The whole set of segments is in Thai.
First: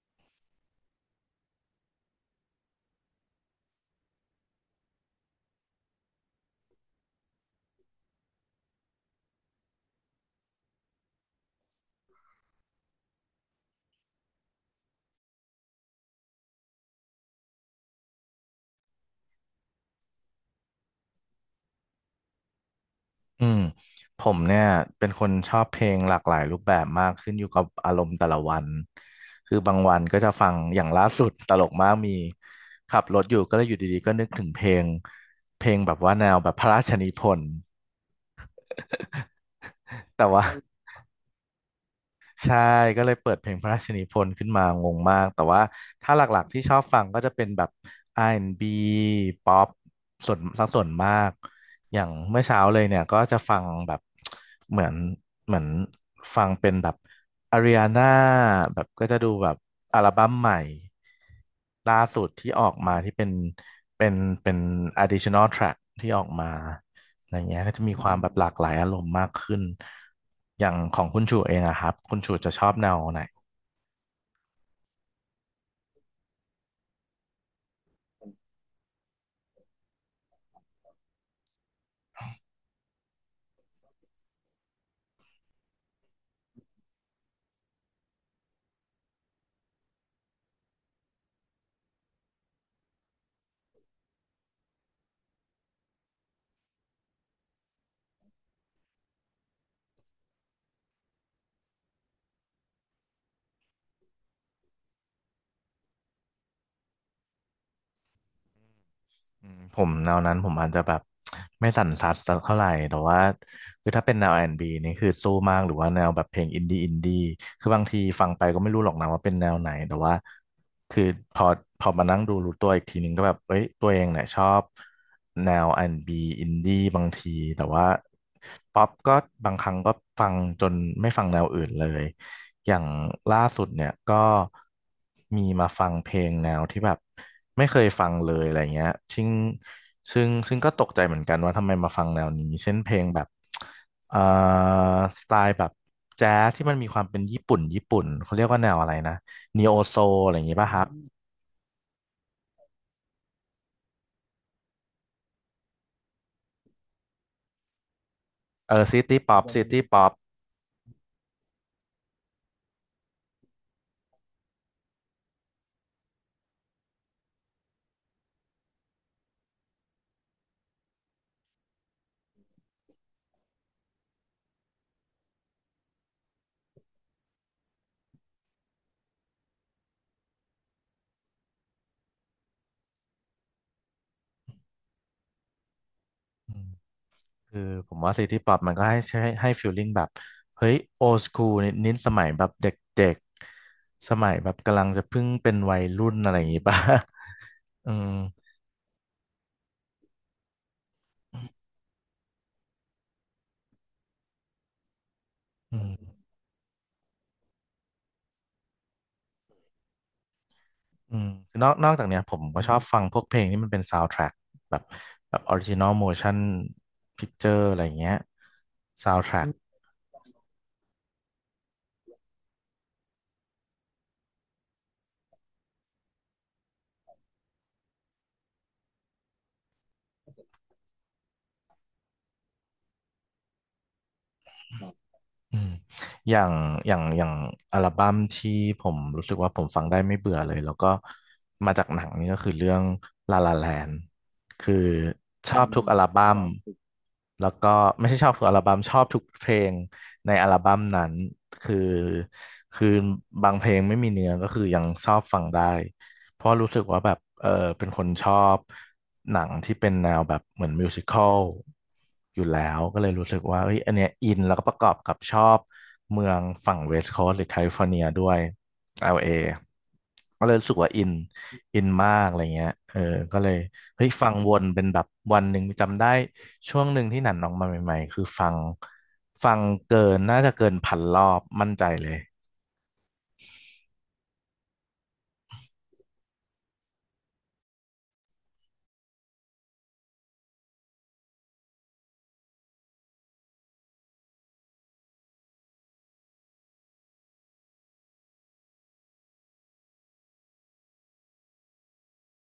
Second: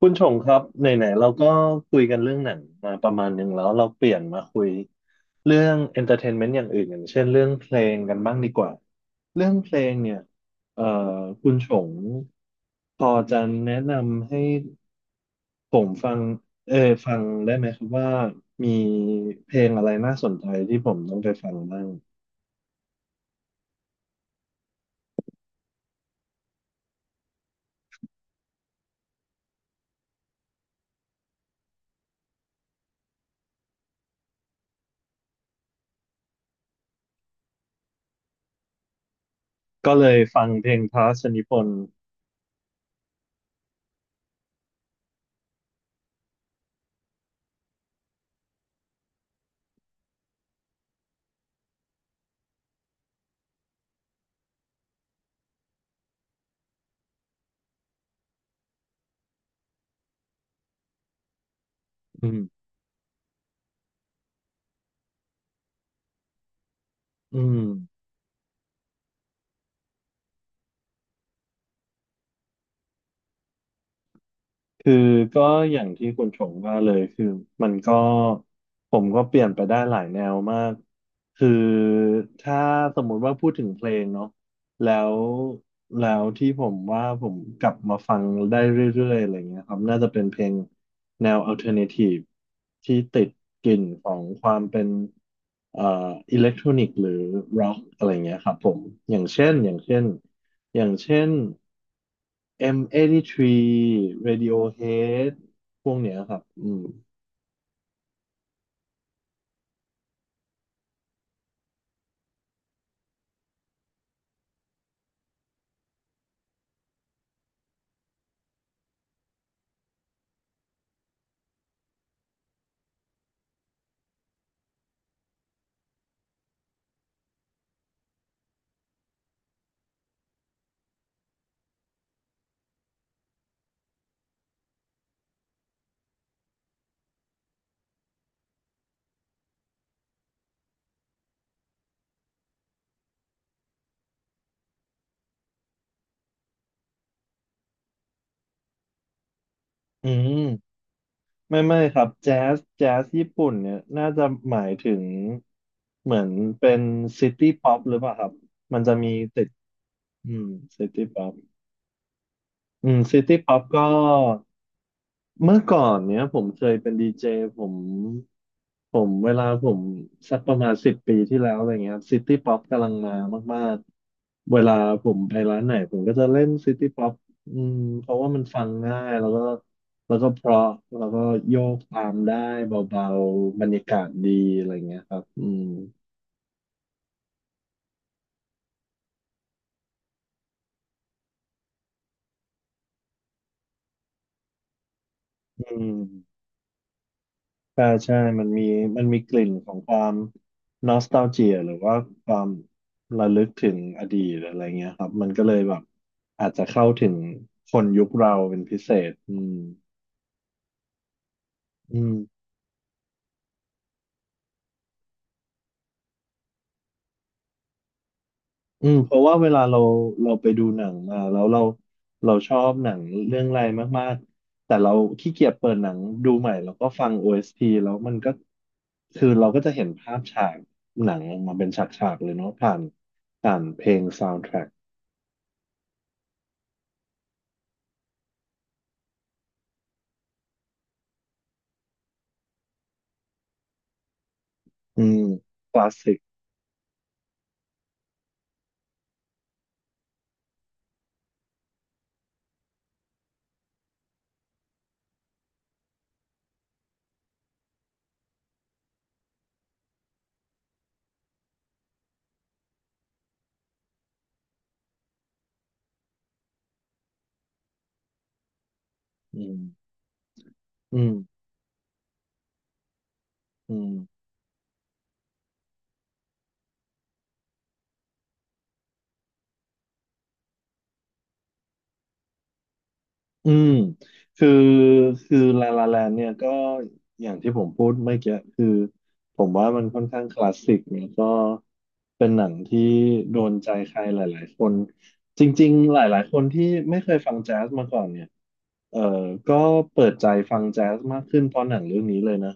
คุณชงครับไหนๆเราก็คุยกันเรื่องหนังมาประมาณหนึ่งแล้วเราเปลี่ยนมาคุยเรื่อง entertainment อย่างอื่นอย่างเช่นเรื่องเพลงกันบ้างดีกว่าเรื่องเพลงเนี่ยเอ่อคุณชงพอจะแนะนำให้ผมฟังเออฟังได้ไหมครับว่ามีเพลงอะไรน่าสนใจที่ผมต้องไปฟังบ้างอืมผมเนี่ยเป็นคนชอบเพลงหลากหลายรูปแบบมากขึ้นอยู่กับอารมณ์แต่ละวันคือบางวันก็จะฟังอย่างล่าสุดตลกมากมีขับรถอยู่ก็เลยอยู่ดีๆก็นึกถึงเพลงแบบว่าแนวแบบพระราชนิพนธ์ ก็เล ยแต่ฟัว่า งเพลงพระราชนิพนธ์ใช่ก็เลยเปิดเพลงพระราชนิพนธ์ขึ้นมางงมากแต่ว่าถ้าหลักๆที่ชอบฟังก็จะเป็นแบบ R&B ป๊อปส่วนสักส่วนมากอย่างเมื่อเช้าเลยเนี่ยก็จะฟังแบบเหมือนเหมือนฟังเป็นแบบอาริอาน่าแบบก็จะดูแบบอัลบั้มใหม่ ล่าสุอืดที่มออกมาที่เป็นเป็น additional track ที่ออกมาอะไรอืม เงี้ยก็จะมีความแบบหลากหลายอารมณ์มากขึ้นอย่างของคุณชูเองอะครับคุณชูจะชอบแนวไหน คือก็อย่างที่คุณชงว่าเลยคือมันก็ผมก็เปลี่ยนไปได้หลายแนวมากคือถ้าสมมุติว่าพูดถึงเพลงเนาะแล้วแล้วที่ผมว่าผมกลับมาฟังได้เรื่อยๆอะไรเงี้ยครับน่าจะเป็นเพลงแนว alternative ที่ติดกลิ่นของความเป็นเอ่ออิเล็กทรอนิกหรือร็อกอะไรเงี้ยครับผมอย่างเช่นอย่างเช่น อย่างเช่น M83 Radiohead พวกเนี้ยครับ อืมผมแนวนั้นผมอาจจะแบบ ไม่สั่นสัดสักเท่าไหร่แต่ว่าคือถ้าเป็นแนวอาร์แอนด์บีนี่คือสู้มากหรือว่าแนวแบบเพลงอินดี้คือบางทีฟังไปก็ไม่รู้หรอกนะว่าเป็นแนวไหนแต่ว่าคือพอพอมานั่งดูรู้ตัวอีกทีนึงก็แบบเอ้ยตัวเองเนี่ยชอบแนวอาร์แอนด์บีอินดี้บางทีแต่ว่าป๊อปก็บางครั้งก็ฟังจนไม่ฟังแนวอื่นเลย อย่างล่าสุดเนี่ยก็มีมาฟังเพลงแนวที่แบบไม่เคยฟังเลยอะไรเงี้ยซึ่งซึ่งก็ตกใจเหมือนกันว่าทำไมมาฟังแนวนี้ เช่นเพลงแบบเอ่อสไตล์แบบแจ๊สที่มันมีความเป็นญี่ปุ่นญี่ปุ่นเขาเรียกว่าแนวอะไรนะนีโอโซอือะมไรอย่างงี้ป่ะครับไม่ครับแจ๊สแจ๊สญี่ปุ่นเนี่ยน่าจะหมายถึงเหมือนเป็นซิตี้ป๊อปหรือเปล่าครับ เอมันอจะซิมีตี้ป๊อติปด ซิตี้ป๊อป อืมซิตี้ป๊อปซิตี้ป๊อปก็ เมื่อก่อนเนี้ยผมเคยเป็นดีเจผมผมเวลาผมสักประมาณสิบปีที่แล้วอะไรเงี้ยซิตี้ป๊อปกำลังมามากๆเวลาผมไปร้านไหนผมก็จะเล่นซิตี้ป๊อปอืมเพราะว่ามันฟังง่ายแล้วก็แล้วก็เพราะแล้วก็โยกตามได้เบาๆบรรยากาศดีอะไรเงี้ยครับคือผมว่าซิตี้ป๊อปมันก็ให้ฟีลลิ่งแบบเฮ้ยโอ s คูลนิดสมัยแบบเด็กๆสมัยแบบกำลังจะเพิ่งเป็นวัอืยม รุ่นอะไรอย่างงี้ป่ะ ใช่ อืมใช่มันมีมันมีกลิ่นของความนอสต a l เจียหรือว่าความระลึกถึงอดีตอะไรเงี้ยครับ มันก็เลยแบอืบมอาจจะเข้าถึงคนยุคเราเป็นพิเศษอืมคือนอกอืจากมเนี้ยผมก็ชอบฟังพวกเพลงที่มันเป็นซาว n d ทร็กแบบออริจินอลโมชั่นพิ c เจอร์อะไรอย่างเงี้ยเพซาว n ราะ d ทว่าร็เวก ลาเราเราไปดูหนังมาแล้วเราชอบหนังเรื่องอะไรมากๆ แต่เราขี้เกียจเปิดหนังดูใหม่แล้วก็ฟัง o s ีแล้วมันก็คือเราก็จะเห็นภาพฉากหนังออกมาเป็นฉากๆเลยเนาะผ่านเพลง soundtrack อืมอย่างอย่างอัลบั้มที่ผมรู้สึกว่าผมฟังได้ไม่เบื่อเลยแล้วก็มาจากหนังนี่ก็คือเรื่องลาลาแลนคืออืมชออืบคทุกลามสอัลสิกบั้คมลาสสิกแล้วก็ไม่ใช่ชอบทุกอัลบั้มชอบทุกเพลงในอัลบั้มนั้นคือคือบางเพลงไม่มีเนื้อก็คือยังชอบฟังได้ เพราะรู้สึกว่าแบบเออเป็นคนชอบหนังที่เป็นแนวแบบเหมือนมิวสิคอลอยู่แล้วก็เลยรู้สึกว่าเอ้ยอันเนี้ยอินแล้วก็ประกอบกับชอบเมืองฝั่งเวสต์โคสต์หรือแคลิฟอร์เนียด้วย LA อืมก็เลยรู้สึกว่าอือินมอินมากอะไรเงี้ยเออก็เลยอืเฮ้ยมฟังวนเป็นแบบวันหนึ่งจำได้ช่วงหนึ่งที่หนันออกมาใหม่ๆ คือฟังเกินน่าจะเกินพันรอบมั่นใจเลย อืมคือลาลาแลนเนี่ยก็อย่างที่ผมพูดเมื่อกี้คือผมว่ามันค่อนข้างคลาสสิกแนี่ก็เป็นหนังที่โดนใจใครหลายๆคนจริงๆหลายๆคนที่ไม่เคยฟังแจ๊สมาก่อนเนี่ยเออ ก็เปิดใจฟังแจ๊สมากขึ้นเพราะหนังเรื่องนี้เลยนะ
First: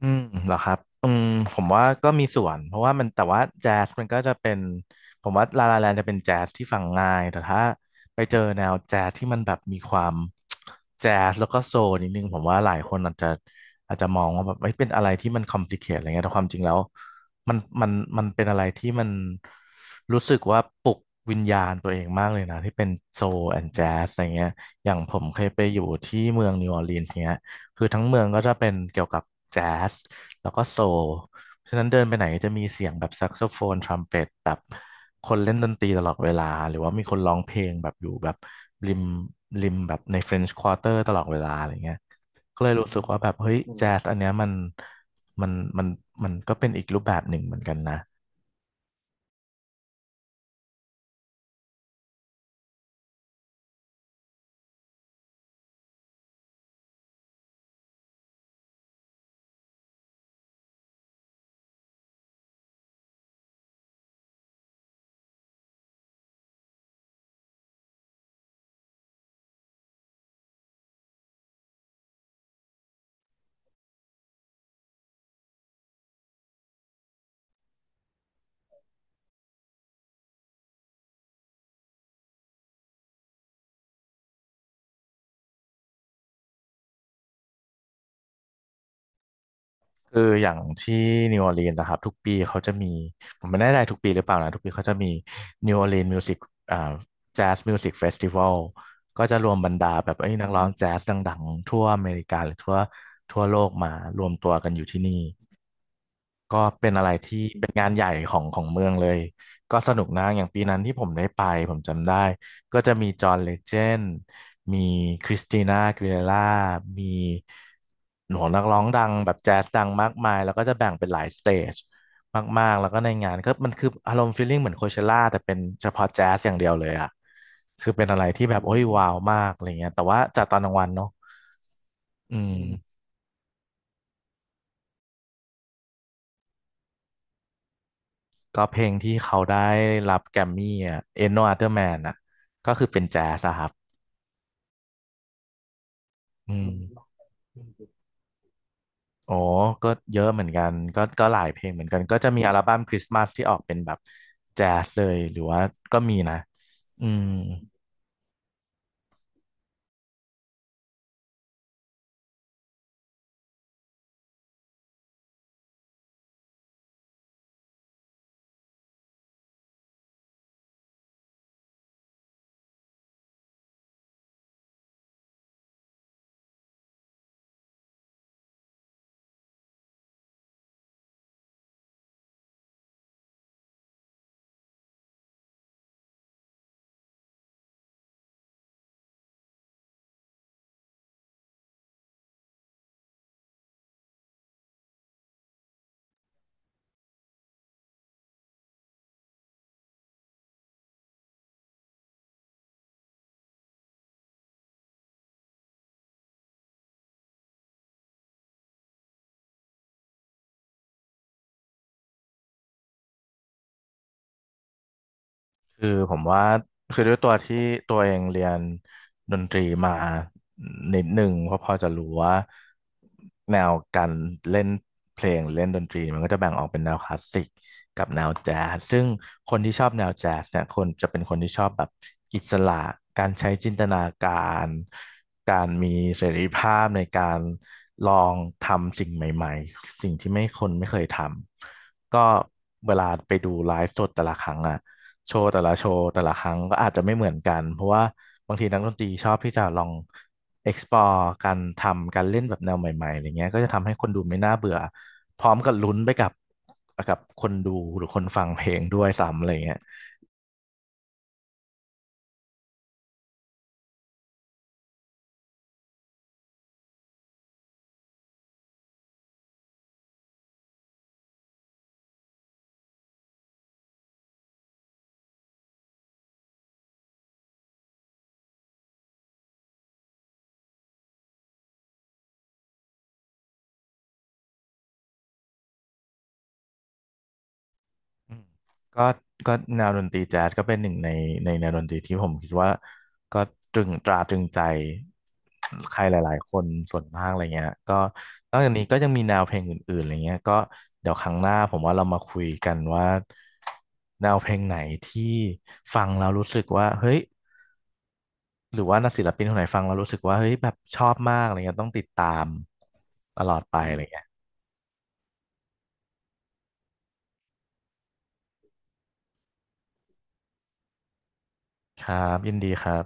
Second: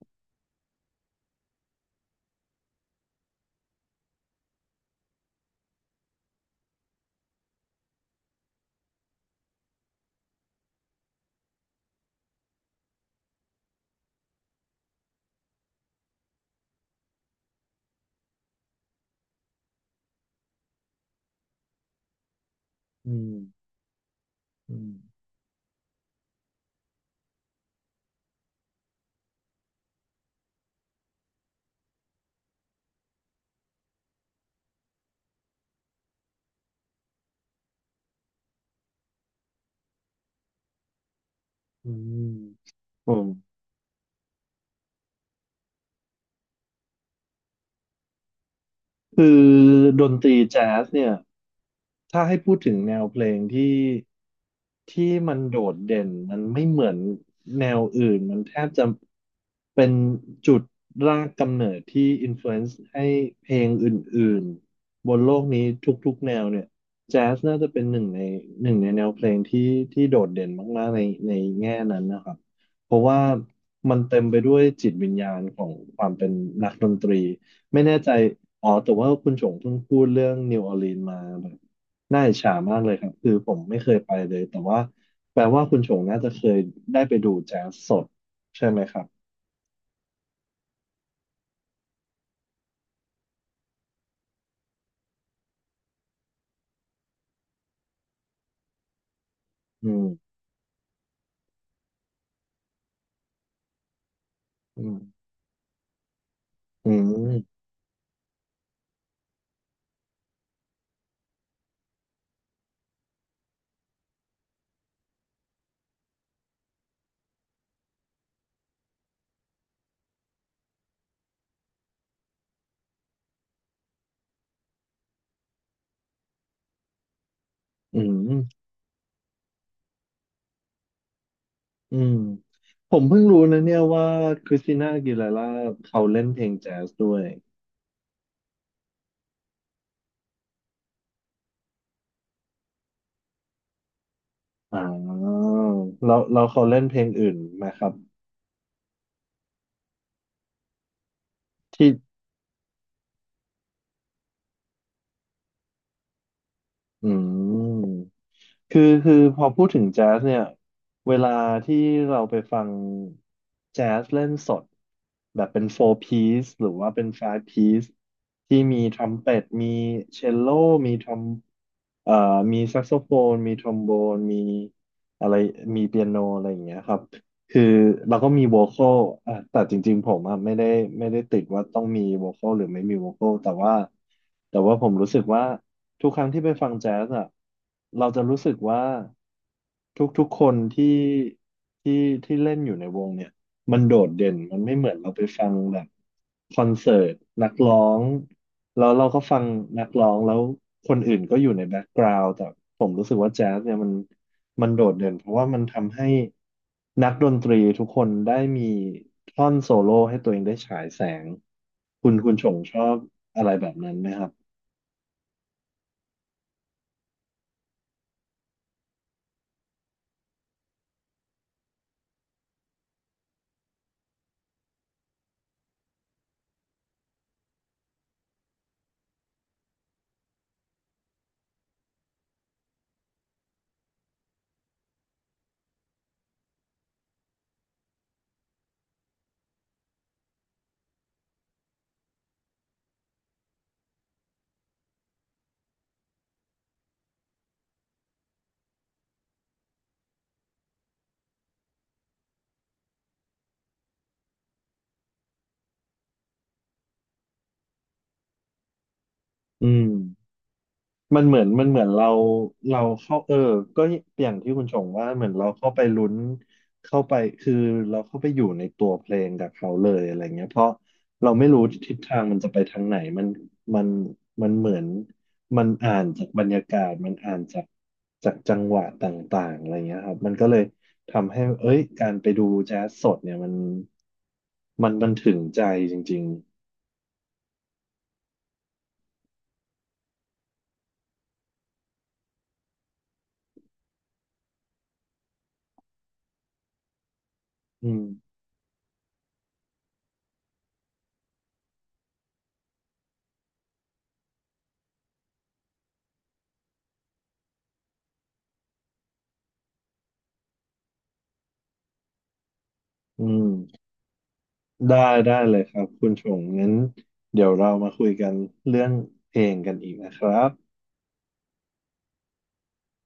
อืมเหรอครับอืมผมว่าก็มีส่วนเพราะว่ามันแต่ว่าแจ๊สมันก็จะเป็นผมว่าลาลาแลนจะเป็นแจ๊สที่ฟังง่ายแต่ถ้าไปเจอแนวแจ๊สที่มันแบบมีความแจ๊สแล้วก็โซลนิดนึงผมว่าหลายคนอาจจะมองว่าแบบไม่เป็นอะไรที่มันคอมพลีเคทอะไรเงี้ยแต่ความจริงแล้วมันมันมันเป็นอะไรที่มันรู้สึกว่าปลุกวิญญาณตัวเองมากเลยนะที่เป็นอืโซมลแอนด์แจ๊สอะไรเงี้ยอือมย่างผมเคยไปอยู่ที่เมืองนิวออร์ลีนส์เนี้ย คือทั้งเมืองก็จะเป็นเกี่ยวกับแจ๊สแล้วก็โซลเพราะฉะนั้นเดินไปไหนจะมีเสียงแบบแซกโซโฟนทรัมเป็ตแบบคนเล่นดนตรีตลอดเวลาหรือว่ามีคนร้องเพลงแบบอยู่แบบริมริมแบบใน French Quarter ตลอดเวลาอะไรอืเงี้ยมก็เลยรู้สึกผว่าแบมบเฮ้ยอแจ๊สอันเนี้ยมันมันมันมันก็เป็นอีกรูปแบบหนึ่งเหมือนกันนะ คือดนตรีแจ๊สเนี่ย ถ้าให้พูดถึงแนวเพลงที่มันโดดเด่นมันไม่เหมือนแนวอื่นมันแทบจะเป็นจุดรากกำเนิดที่อินฟลูเอนซ์ให้เพลงอื่นๆบนโลกนี้ทุกๆแนวเนี่ยแจ๊สน่าจะเป็นหนึ่งในแนวเพลงที่โดดเด่นมากๆในแง่นั้นนะครับเพราะว่ามันเต็มไปด้วยจิตวิญญาณของความเป็นนักดนตรีไม่แน่ใจอ๋อแต่ว่าคุณชงเพิ่งพูดเรื่องนิวออร์ลีนมา น่าอิจฉามากเลยครับคือผมไม่เคยไปเลยแต่ว่าแปลว่าคุณชงน่าจะเคยได้ไปดูแจ๊สสดใช่ไหมครับคืออย่างที่นิวออร์ลีนส์นะครับทุกปีเขาจะมีผมไม่แน่ใจทุกปีหรือเปล่านะทุกปีเขาจะมีนิวออร์ลีนส์มิวสิกอ่าแจ๊สมิวสิกเฟสติวัลก็จะรวมบรรอืดามแบบไอ้ยนักร้องแจ๊สดังๆทั่วอเมริกาหรือทั่วโลกมารวมตัวกันออืยู่ที่นี่ มก็อืเป็นอะไรที่มเป็นงานใหญ่ของเมืองเลยก็สนุกนะอย่างปีนั้นที่ผมได้ไปผมจำได้ก็จะมีจอห์นเลเจนด์มีคริสติน่าอากีเลร่ามีหนูนักร้องดังแบบแจ๊สดังมากมายแล้วก็จะแบ่งเป็นหลายสเตจมากๆแล้วก็ในงานก็มันคืออารมณ์ฟีลลิ่งเหมือนโคเชล่าแต่เป็นเฉพาะแจ๊สอย่างเดียวเลยอ่ะคืออืเป็นอะไรมที่แบบโอ้ยว้าวมากอะไรเงี้ยแต่ว่าจัดตอนกลางวันเนาะอืมอืผม มเพิ่งรู้นะเนี่ยว่าคริสติน่าอากีเลาร่าเขาเล่นเพลงแจ๊สด้วยก็เพลงที่เขาได้รับแกรมมี่อ่ะ Ain't No Other Man อ่ะก็คือเป็นแจ๊สอะครับอ่าแล้วแล้วอืเขามเล่นเพลงอื่นไหมครับโอ้ก็เยอะเหมือนกันก็หลายเพลงเหมือที่นกันก็จะมีอัลบั้มคริสต์มาสที่ออกเป็นแบบแจ๊สเลยหรือว่าก็มีนะอือืม ม คือพอพูดถึงแจ๊สเนี่ยเวลาที่เราไปฟังแจ๊สเล่นสดแบบเป็นโฟร์ piece หรือว่าเป็นไฟ v ์ piece ที่มีทรัมเป็ตมีเชลโลมีทรอมเอ่อมีแซกโซโฟนมีทรอมโบนมีอะไรมีเปียโนอะไรอย่างเงี้ยครับ คือเราก็มีโวคอลอ่ะแต่จริงๆผมอ่ะไม่ได้ติดว่าต้องมีโวคอลหรือไม่มีโวคอลแต่ว่าผมรู้สึกว่าทุกครั้งที่ไปฟังแจ๊สอ่ะเราจะรู้สึกว่าทุกๆคนที่ที่เล่นอยู่ในวงเนี่ย มันโดดเด่นมันไม่เหมือนเราไปฟังแบบคอนเสิร์ตนักร้องแล้วเราก็ฟังนักร้องแล้วคนอื่นก็อยู่ในแบ็กกราวด์แต่ผมรู้สึกว่าแจ๊สเนี่ยมันโดดเด่นเพราะว่ามันทำให้นักดนตรีทุกคนได้มีท่อนโซโล่ให้ตัวเองได้ฉายแสงคุณชงชอบอะไรแบบนั้นไหมครับคือผมว่าคือด้วยตัวที่ตัวเองเรียนดนตรีมานิดหนึ่งก็พอจะรู้ว่าแนวการเล่นเพลงเล่นดนตรีมันก็จะแบ่งออกเป็นแนวคลาสสิกกับแนวแจ๊สซึ่งคนที่ชอบแนวแจ๊สเนี่ยคนจะเป็นคนที่ชอบแบบอิสระการใช้จินตนาการการมีเสรีภาพในการลองทำสิ่งใหม่ๆสิ่งที่ไม่คนไม่เคยทำก็เวลาไปดูไลฟ์สดแต่ละครั้งอ่ะ โชว์แต่ละโชว์แต่ละครั้งก็อาจจะไม่เหมือนกันเพราะว่าบางทีนักดนตรีชอบที่จะลอง explore การทำการเล่นแบบแนวใหม่ๆอะไรเงี้ยก็จะทำให้คนดูไม่น่าเบื่อพร้อมกับลุ้นไปกับกับคนดูหรือคนฟังเพลงด้วยซ้ำอะไรอืเงี้ย ม มันเหมือนเราเราเข้าก็อย่างที่คุณชงว่าเหมือนเราเข้าไปลุ้นเข้าไปคือเราเข้าไปอยู่ในตัวเพลงกับเขาเลยอะไรเงี้ยเพราะเราไม่รู้ทิศทางมันจะไปทางไหนมันมันเหมือนมันอ่านจากบรรยากาศมันอ่านจากจากจังหวะต่างๆอะไรเงี้ยครับมันก็เลยทำให้เอ้ยการไปดูแจ๊สสดเนี่ยมันมันถึงใจจริงอืมก็ก็แนวดนตรีแจ๊สก็เป็นหนึ่งในในแนวดนตรีที่ผมคิดว่าก็ตรึงตราตรึงใจใครหลายๆคนส่วนมากอะไรเงี้ยๆก็นอกจากนี้ก็ยังมีแนวเพลงอื่นๆอะไรเงี้ยก็เดี๋ยวครั้งหน้าผมว่าเรามาคุยกันว่าแนวเพลงไหนที่ฟังแล้วรู้สึกว่าเฮ้ยหรือว่านักศิลปินคนไหนฟังแล้วรู้สึกว่าเฮ้ยแบบชอบมากอะไรเงี้ยต้องติดตามอืตม ลอดไปอะไรเงี้ยได้ได้เลยครับคุณชงงั้นเดี๋ยวเรามาคุยกันเรื่องเพลงกันอีกนะครับครับยินดีครับ